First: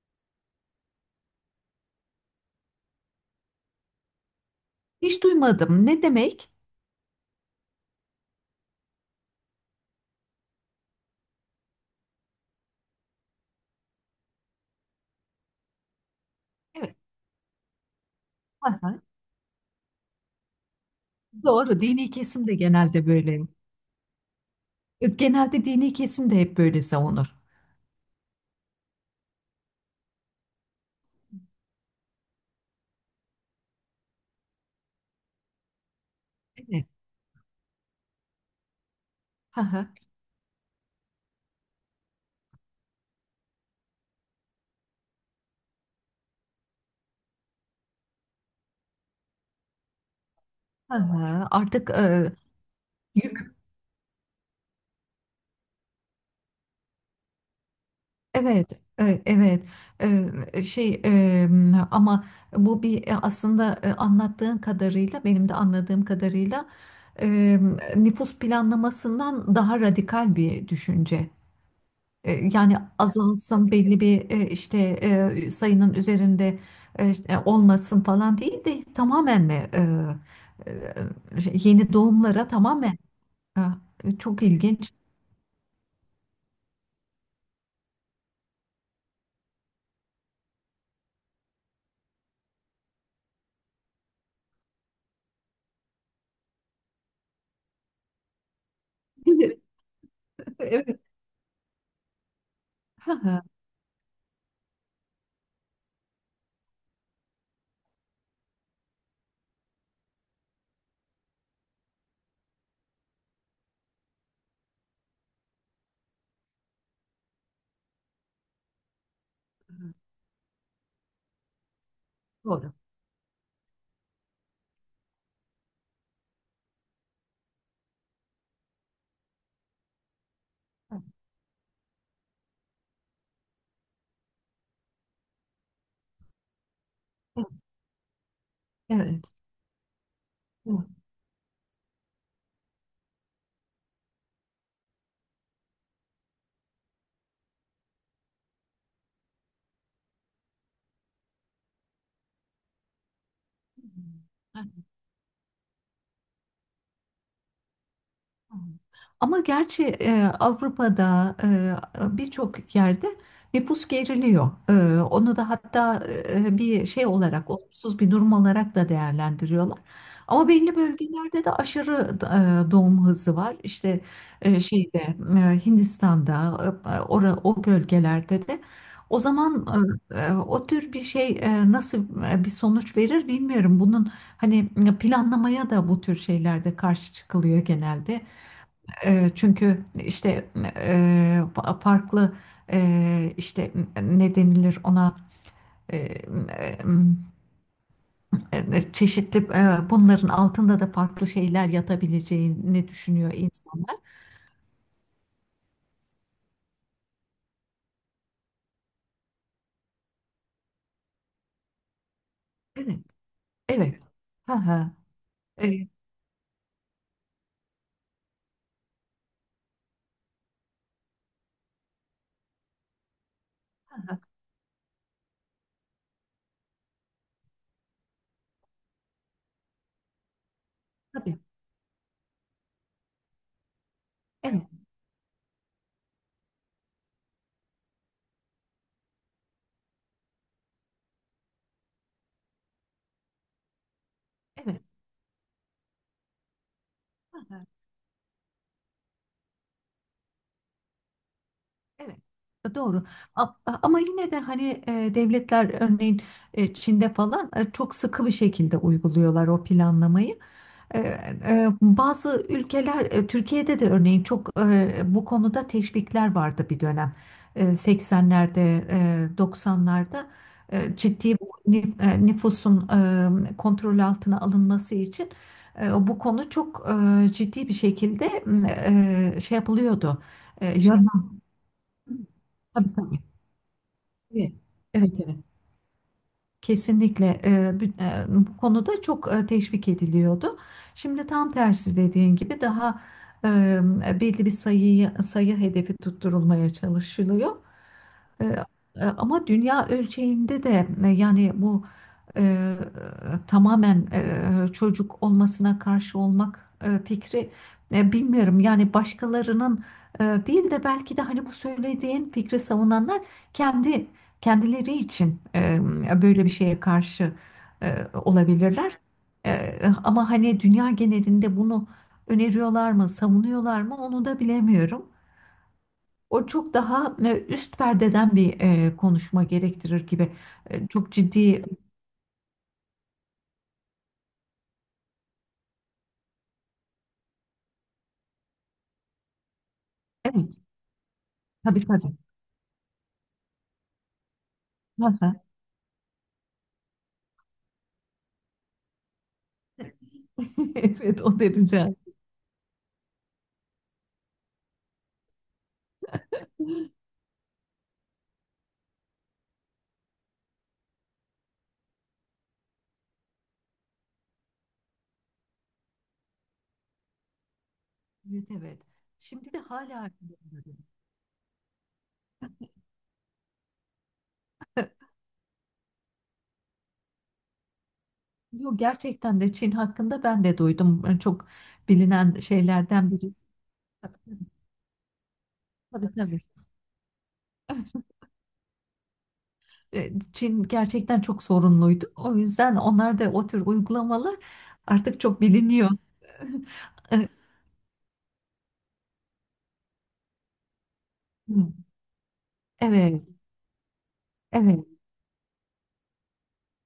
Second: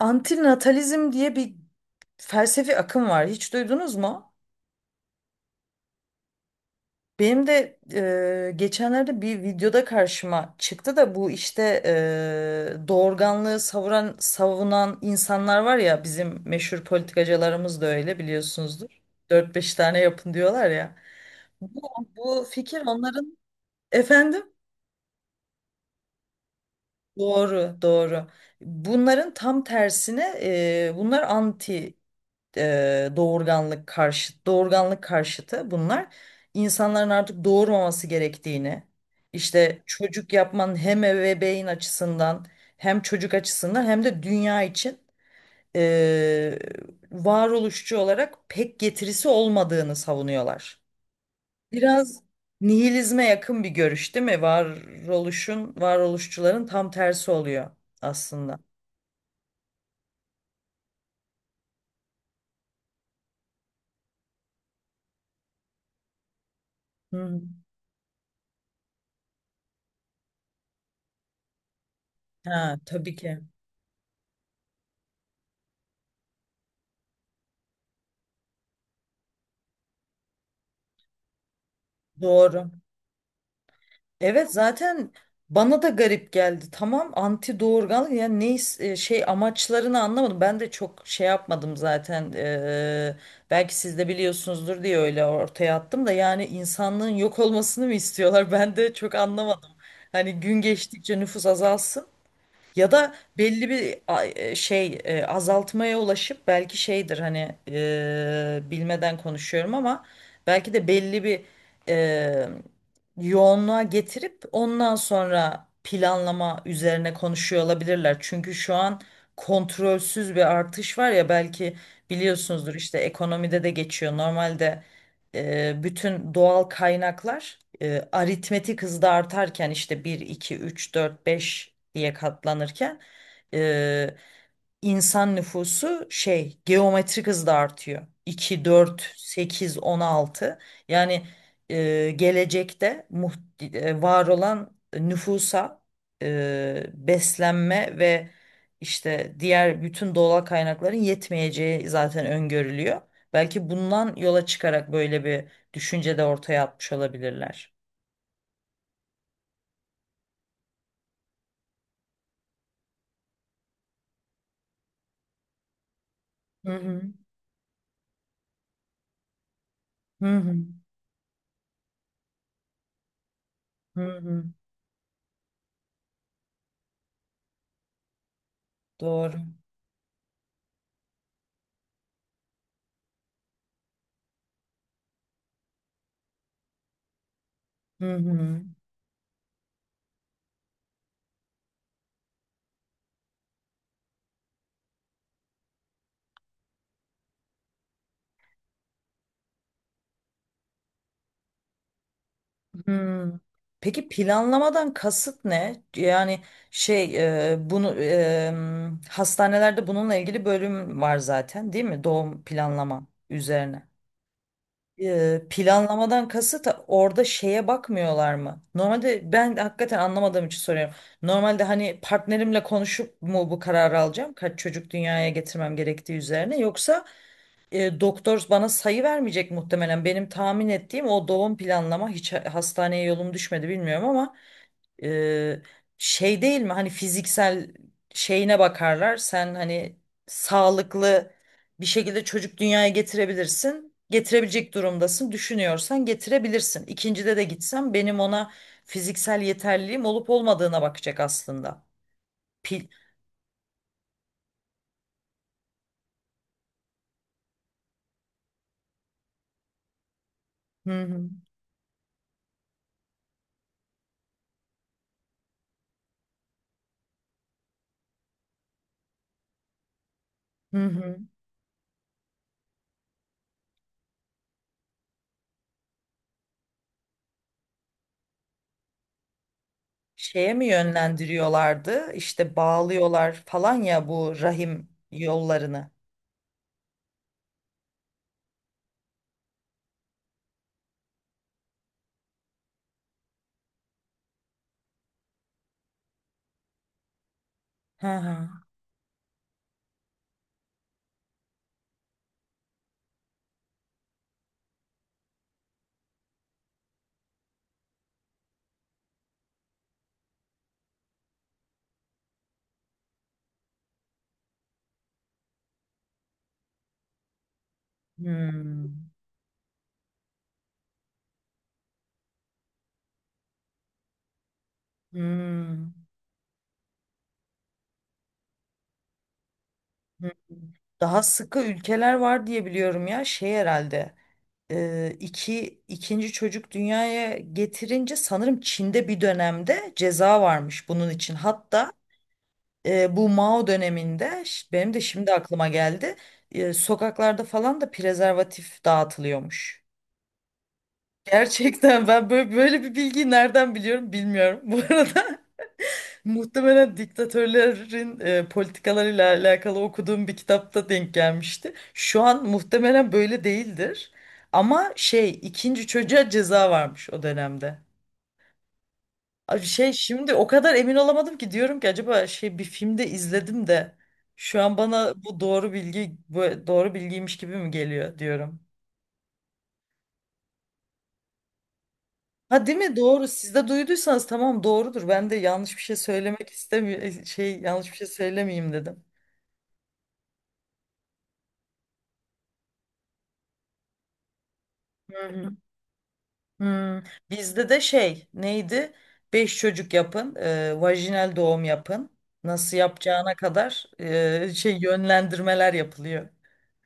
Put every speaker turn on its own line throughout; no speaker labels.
Antinatalizm diye bir felsefi akım var. Hiç duydunuz mu?
Hiç duymadım. Ne demek?
Benim de geçenlerde bir videoda karşıma çıktı da bu işte doğurganlığı savunan insanlar var ya, bizim meşhur
Evet.
politikacılarımız da öyle biliyorsunuzdur.
Aha,
Dört beş tane yapın diyorlar ya.
doğru.
Bu,
Dini
bu
kesim de
fikir
genelde
onların,
böyle.
efendim,
Genelde dini kesim de hep böyle savunur.
doğru doğru. Bunların tam tersine bunlar anti doğurganlık karşıtı. Bunlar
Evet.
insanların artık doğurmaması gerektiğini, işte
Aha,
çocuk yapmanın hem ebeveyn açısından hem çocuk açısından hem de dünya için e, varoluşçu olarak pek getirisi olmadığını savunuyorlar.
aha. Artık
Biraz nihilizme
yük,
yakın bir görüş değil mi? Varoluşçuların tam tersi oluyor aslında.
evet, evet. E, e, şey e, ama bu bir aslında anlattığın kadarıyla, benim de anladığım kadarıyla
Hı.
e, nüfus planlamasından daha radikal bir düşünce. E,
Ha,
Yani
tabii ki.
azalsın belli bir işte sayının üzerinde işte, olmasın falan değil de tamamen mi yeni doğumlara
Doğru.
tamamen. Ha, çok
Evet,
ilginç.
zaten bana da garip geldi. Tamam, anti doğurgan, yani şey, amaçlarını anlamadım. Ben de çok şey yapmadım zaten. Belki siz de biliyorsunuzdur diye öyle ortaya attım da, yani insanlığın yok olmasını mı istiyorlar? Ben de çok
Evet.
anlamadım. Hani gün geçtikçe nüfus azalsın. Ya da belli bir şey, azaltmaya ulaşıp belki şeydir, hani, bilmeden konuşuyorum ama belki de belli bir e, yoğunluğa getirip ondan sonra planlama üzerine konuşuyor olabilirler. Çünkü şu an kontrolsüz bir artış var ya, belki
Doğru.
biliyorsunuzdur, işte ekonomide de geçiyor. Normalde bütün doğal kaynaklar aritmetik hızda artarken, işte bir 2 3 4 5 diye katlanırken, e, insan nüfusu şey geometrik hızda artıyor. İki dört
Evet.
sekiz 16, yani gelecekte var olan nüfusa beslenme ve işte diğer bütün doğal kaynakların yetmeyeceği zaten öngörülüyor. Belki bundan yola
Evet.
çıkarak böyle bir düşünce de ortaya atmış olabilirler.
Ama gerçi Avrupa'da birçok yerde nüfus geriliyor. Onu da hatta
Hı
bir
hı.
şey olarak, olumsuz bir durum olarak da değerlendiriyorlar.
Hı
Ama
hı.
belli bölgelerde de aşırı doğum hızı var. İşte
Hı hı.
şeyde Hindistan'da, o bölgelerde de. O
Doğru.
zaman o tür bir şey nasıl bir sonuç verir bilmiyorum. Bunun hani planlamaya da bu tür şeylerde karşı çıkılıyor
Hı
genelde.
hı.
Çünkü işte farklı işte ne denilir ona e, çeşitli bunların altında da farklı şeyler yatabileceğini düşünüyor
Hı.
insanlar.
Peki, planlamadan kasıt ne? Yani şey, bunu hastanelerde bununla ilgili bölüm var zaten değil mi? Doğum
Evet,
planlama üzerine.
evet. Ha ha.
E,
E,
planlamadan kasıt orada şeye bakmıyorlar mı? Normalde ben hakikaten anlamadığım için soruyorum. Normalde hani partnerimle konuşup mu bu kararı alacağım? Kaç çocuk dünyaya getirmem gerektiği üzerine, yoksa doktor bana sayı vermeyecek muhtemelen. Benim tahmin ettiğim, o
tabii.
doğum planlama, hiç hastaneye yolum düşmedi, bilmiyorum, ama
Evet,
e, şey değil mi? Hani fiziksel şeyine bakarlar. Sen hani sağlıklı bir şekilde çocuk dünyaya getirebilirsin. Getirebilecek
evet.
durumdasın. Düşünüyorsan getirebilirsin. İkincide de gitsem benim ona fiziksel yeterliliğim olup olmadığına bakacak aslında.
Evet,
Pil.
doğru. A- Ama yine de hani devletler örneğin Çin'de falan çok sıkı bir şekilde uyguluyorlar o planlamayı.
Hı
E,
hı.
e, Bazı ülkeler Türkiye'de de örneğin çok bu konuda teşvikler vardı bir dönem. 80'lerde, 90'larda
Hı hı.
ciddi bir nüfusun kontrol altına alınması için bu konu çok ciddi bir şekilde şey yapılıyordu.
Şeye mi
E, yön-
yönlendiriyorlardı? İşte
Tabii tabii.
bağlıyorlar falan ya bu
Evet,
rahim
evet, evet.
yollarını.
Kesinlikle bu konuda çok teşvik ediliyordu. Şimdi tam tersi dediğin gibi daha belli bir sayıyı sayı hedefi tutturulmaya çalışılıyor.
Hı
E,
hı.
Ama dünya ölçeğinde de yani bu e, tamamen çocuk olmasına karşı olmak fikri bilmiyorum. Yani başkalarının değil de belki de hani bu söylediğin fikri savunanlar kendi kendileri için böyle bir şeye karşı e, olabilirler.
Hmm.
E, ama hani dünya genelinde bunu öneriyorlar mı, savunuyorlar mı onu da bilemiyorum.
Hmm.
O çok daha üst perdeden bir konuşma gerektirir
Hmm.
gibi. Çok
Daha sıkı
ciddi.
ülkeler var diye biliyorum ya, şey herhalde. E, iki, ikinci çocuk dünyaya getirince sanırım Çin'de bir dönemde ceza
Evet,
varmış bunun için.
tabii
Hatta
tabii.
bu Mao döneminde benim de
Hı
şimdi
hı.
aklıma geldi. Sokaklarda falan da prezervatif dağıtılıyormuş.
Evet, o derece.
Gerçekten ben böyle bir bilgiyi nereden biliyorum, bilmiyorum. Bu arada muhtemelen diktatörlerin politikalarıyla alakalı okuduğum bir kitapta denk gelmişti. Şu an muhtemelen böyle değildir. Ama şey, ikinci çocuğa ceza varmış o dönemde.
Evet, evet. Şimdi de
Abi şey,
hala.
şimdi o kadar emin olamadım ki, diyorum ki acaba şey, bir filmde izledim de, şu an bana bu doğru bilgiymiş gibi mi geliyor diyorum.
Yok, gerçekten de Çin hakkında ben de duydum. Çok bilinen
Ha, değil mi?
şeylerden
Doğru.
biri.
Siz de duyduysanız, tamam, doğrudur. Ben de yanlış bir şey
Tabii tabii.
söylemek istemiyorum. Şey, yanlış bir şey söylemeyeyim dedim.
Çin gerçekten çok sorunluydu. O yüzden onlar da o tür uygulamalar artık
Hı
çok
hı.
biliniyor.
Hmm.
E,
Bizde de şey neydi? Beş çocuk yapın. Vajinal doğum yapın. Nasıl
Evet,
yapacağına kadar şey
evet.
yönlendirmeler yapılıyor.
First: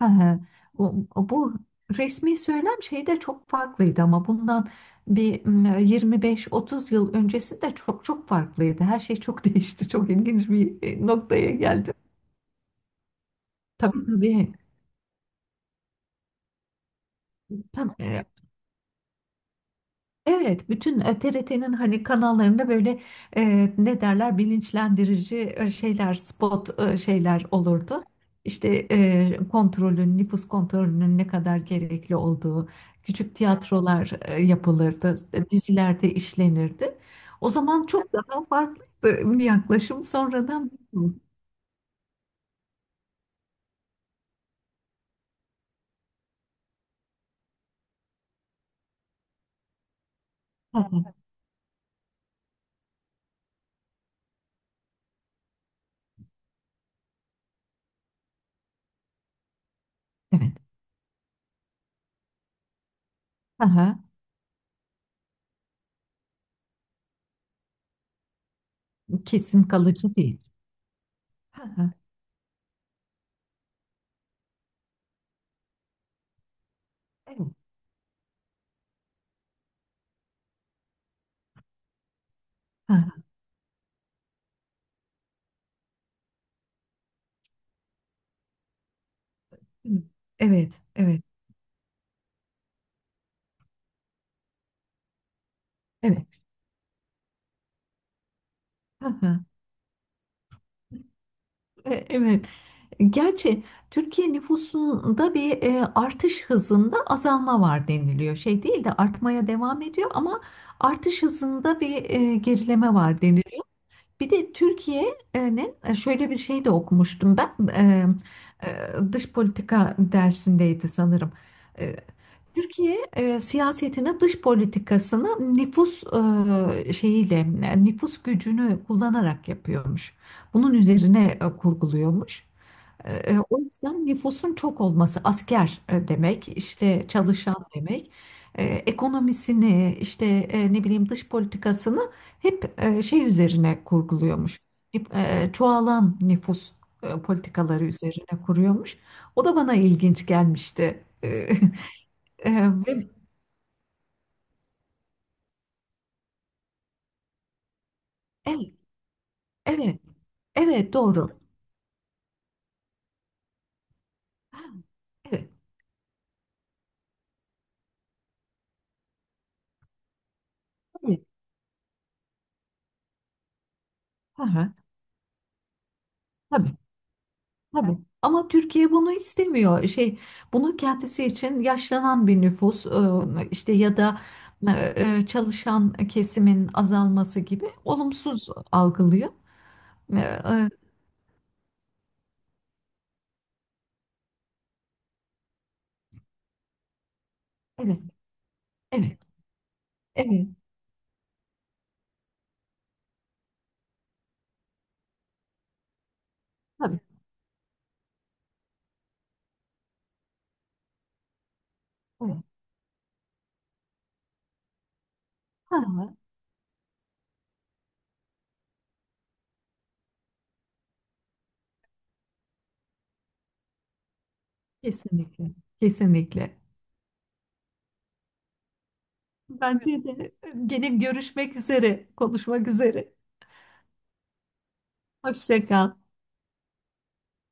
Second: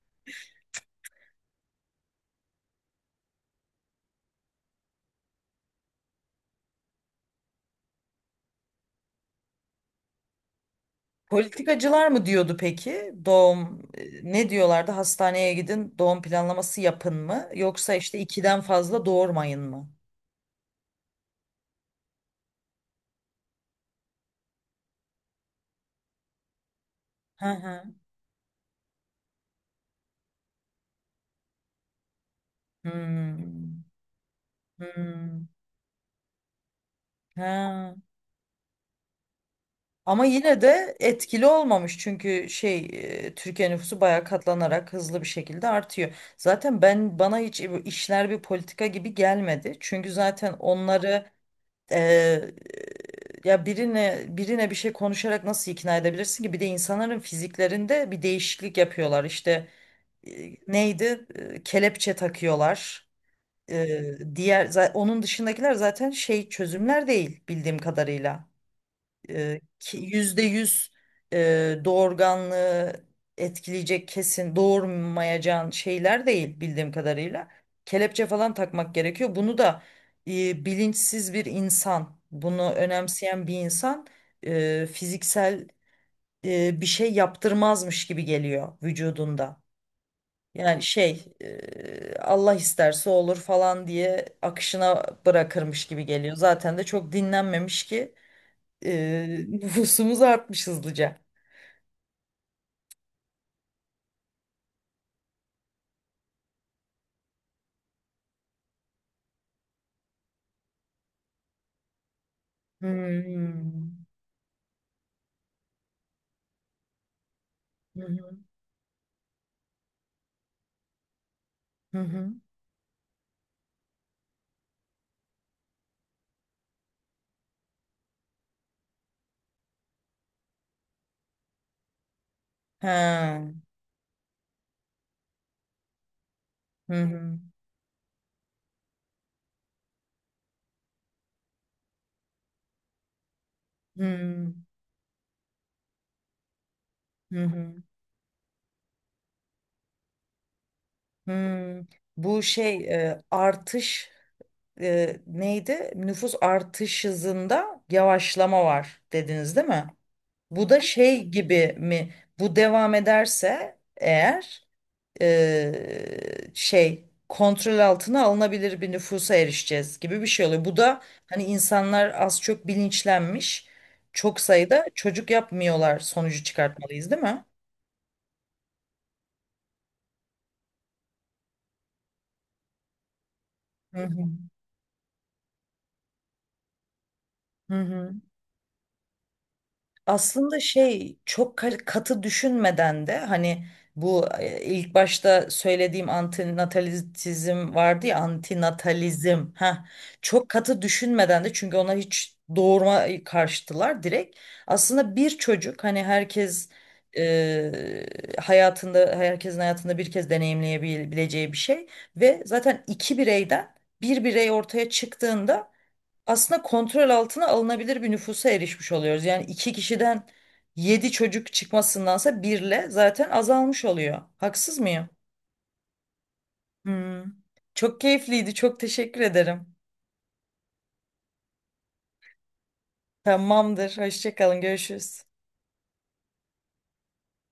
Hı hı. O, bu resmi söylem şeyi de çok farklıydı ama bundan bir 25-30 yıl öncesi de çok çok farklıydı. Her şey çok değişti. Çok ilginç bir noktaya geldim.
Politikacılar mı diyordu peki? Doğum,
Tabii
ne
tabii.
diyorlardı? Hastaneye gidin, doğum planlaması yapın mı?
Tam,
Yoksa işte
e,
ikiden fazla doğurmayın mı?
Evet, bütün T. R. T.'nin hani kanallarında böyle ne derler bilinçlendirici şeyler, spot şeyler
Hı hı.
olurdu. İşte nüfus kontrolünün ne kadar gerekli olduğu, küçük
Hmm.
tiyatrolar yapılırdı,
Hmm.
dizilerde işlenirdi. O zaman
Ha.
çok daha farklı bir yaklaşım
Ama yine
sonradan.
de etkili olmamış, çünkü şey, Türkiye nüfusu bayağı katlanarak hızlı bir şekilde artıyor. Zaten bana hiç bu işler bir politika gibi gelmedi. Çünkü zaten onları
Evet.
e, ya birine bir şey konuşarak nasıl ikna edebilirsin ki? Bir de insanların fiziklerinde bir değişiklik yapıyorlar. İşte neydi? E, kelepçe takıyorlar.
Hı hı, evet. Aha,
Diğer onun dışındakiler zaten şey çözümler değil bildiğim kadarıyla,
kesin kalıcı değil.
%100
Aha,
doğurganlığı etkileyecek, kesin doğurmayacağın şeyler değil bildiğim kadarıyla.
evet.
Kelepçe falan takmak gerekiyor. Bunu da bilinçsiz bir insan, bunu
Aha,
önemseyen bir insan fiziksel bir şey yaptırmazmış gibi geliyor vücudunda.
evet. Evet.
Yani şey,
Evet.
Allah isterse olur falan diye akışına bırakırmış gibi
Evet.
geliyor. Zaten de çok dinlenmemiş ki
Aha,
nüfusumuz artmış hızlıca.
evet. Gerçi Türkiye nüfusunda bir artış hızında azalma var deniliyor. Şey değil de artmaya devam ediyor ama artış hızında bir gerileme var deniliyor.
Hmm.
Bir de Türkiye'nin şöyle bir şey de okumuştum ben,
Hı hı.
dış politika dersindeydi sanırım. E,
Hı hı.
Türkiye siyasetini, dış politikasını nüfus şeyiyle, nüfus gücünü kullanarak yapıyormuş. Bunun üzerine kurguluyormuş. E,
Ha.
O yüzden nüfusun çok olması asker demek,
Hı
işte
hı.
çalışan demek, ekonomisini, işte ne bileyim dış politikasını hep şey üzerine
Hı hı.
kurguluyormuş. Hep, çoğalan nüfus
Hı.
politikaları üzerine kuruyormuş. O da bana ilginç gelmişti.
Hı. Bu
E, e,
şey,
ve-
artış, neydi? Nüfus artış hızında yavaşlama
evet,
var dediniz değil mi?
evet,
Bu da
evet
şey
doğru.
gibi mi? Bu devam ederse eğer
Evet,
şey, kontrol altına alınabilir bir nüfusa erişeceğiz gibi bir şey oluyor. Bu da
evet.
hani insanlar az çok bilinçlenmiş. Çok
Hı hı,
sayıda çocuk yapmıyorlar sonucu
tabii.
çıkartmalıyız değil mi?
Tabii. Ama Türkiye bunu istemiyor. Şey, bunu kendisi için yaşlanan bir nüfus işte ya
Hı
da
hı.
çalışan kesimin azalması gibi
Hı hı.
olumsuz algılıyor. E,
Aslında
e,
şey, çok katı düşünmeden de, hani bu ilk başta söylediğim antinatalizm
Evet,
vardı ya,
evet,
antinatalizm, ha,
evet.
çok katı düşünmeden de, çünkü ona hiç doğurma karşıtılar direkt. Aslında bir çocuk, hani
Tabii.
e, herkesin hayatında bir kez deneyimleyebileceği bir şey
Evet.
ve zaten iki bireyden bir birey ortaya çıktığında
Ha,
aslında kontrol altına alınabilir bir nüfusa erişmiş oluyoruz. Yani iki kişiden yedi çocuk çıkmasındansa birle zaten azalmış oluyor. Haksız mıyım?
kesinlikle. Kesinlikle.
Hmm. Çok keyifliydi. Çok teşekkür ederim.
Bence de gene görüşmek üzere, konuşmak üzere.
Tamamdır. Hoşça kalın. Görüşürüz.
Hoşça kal.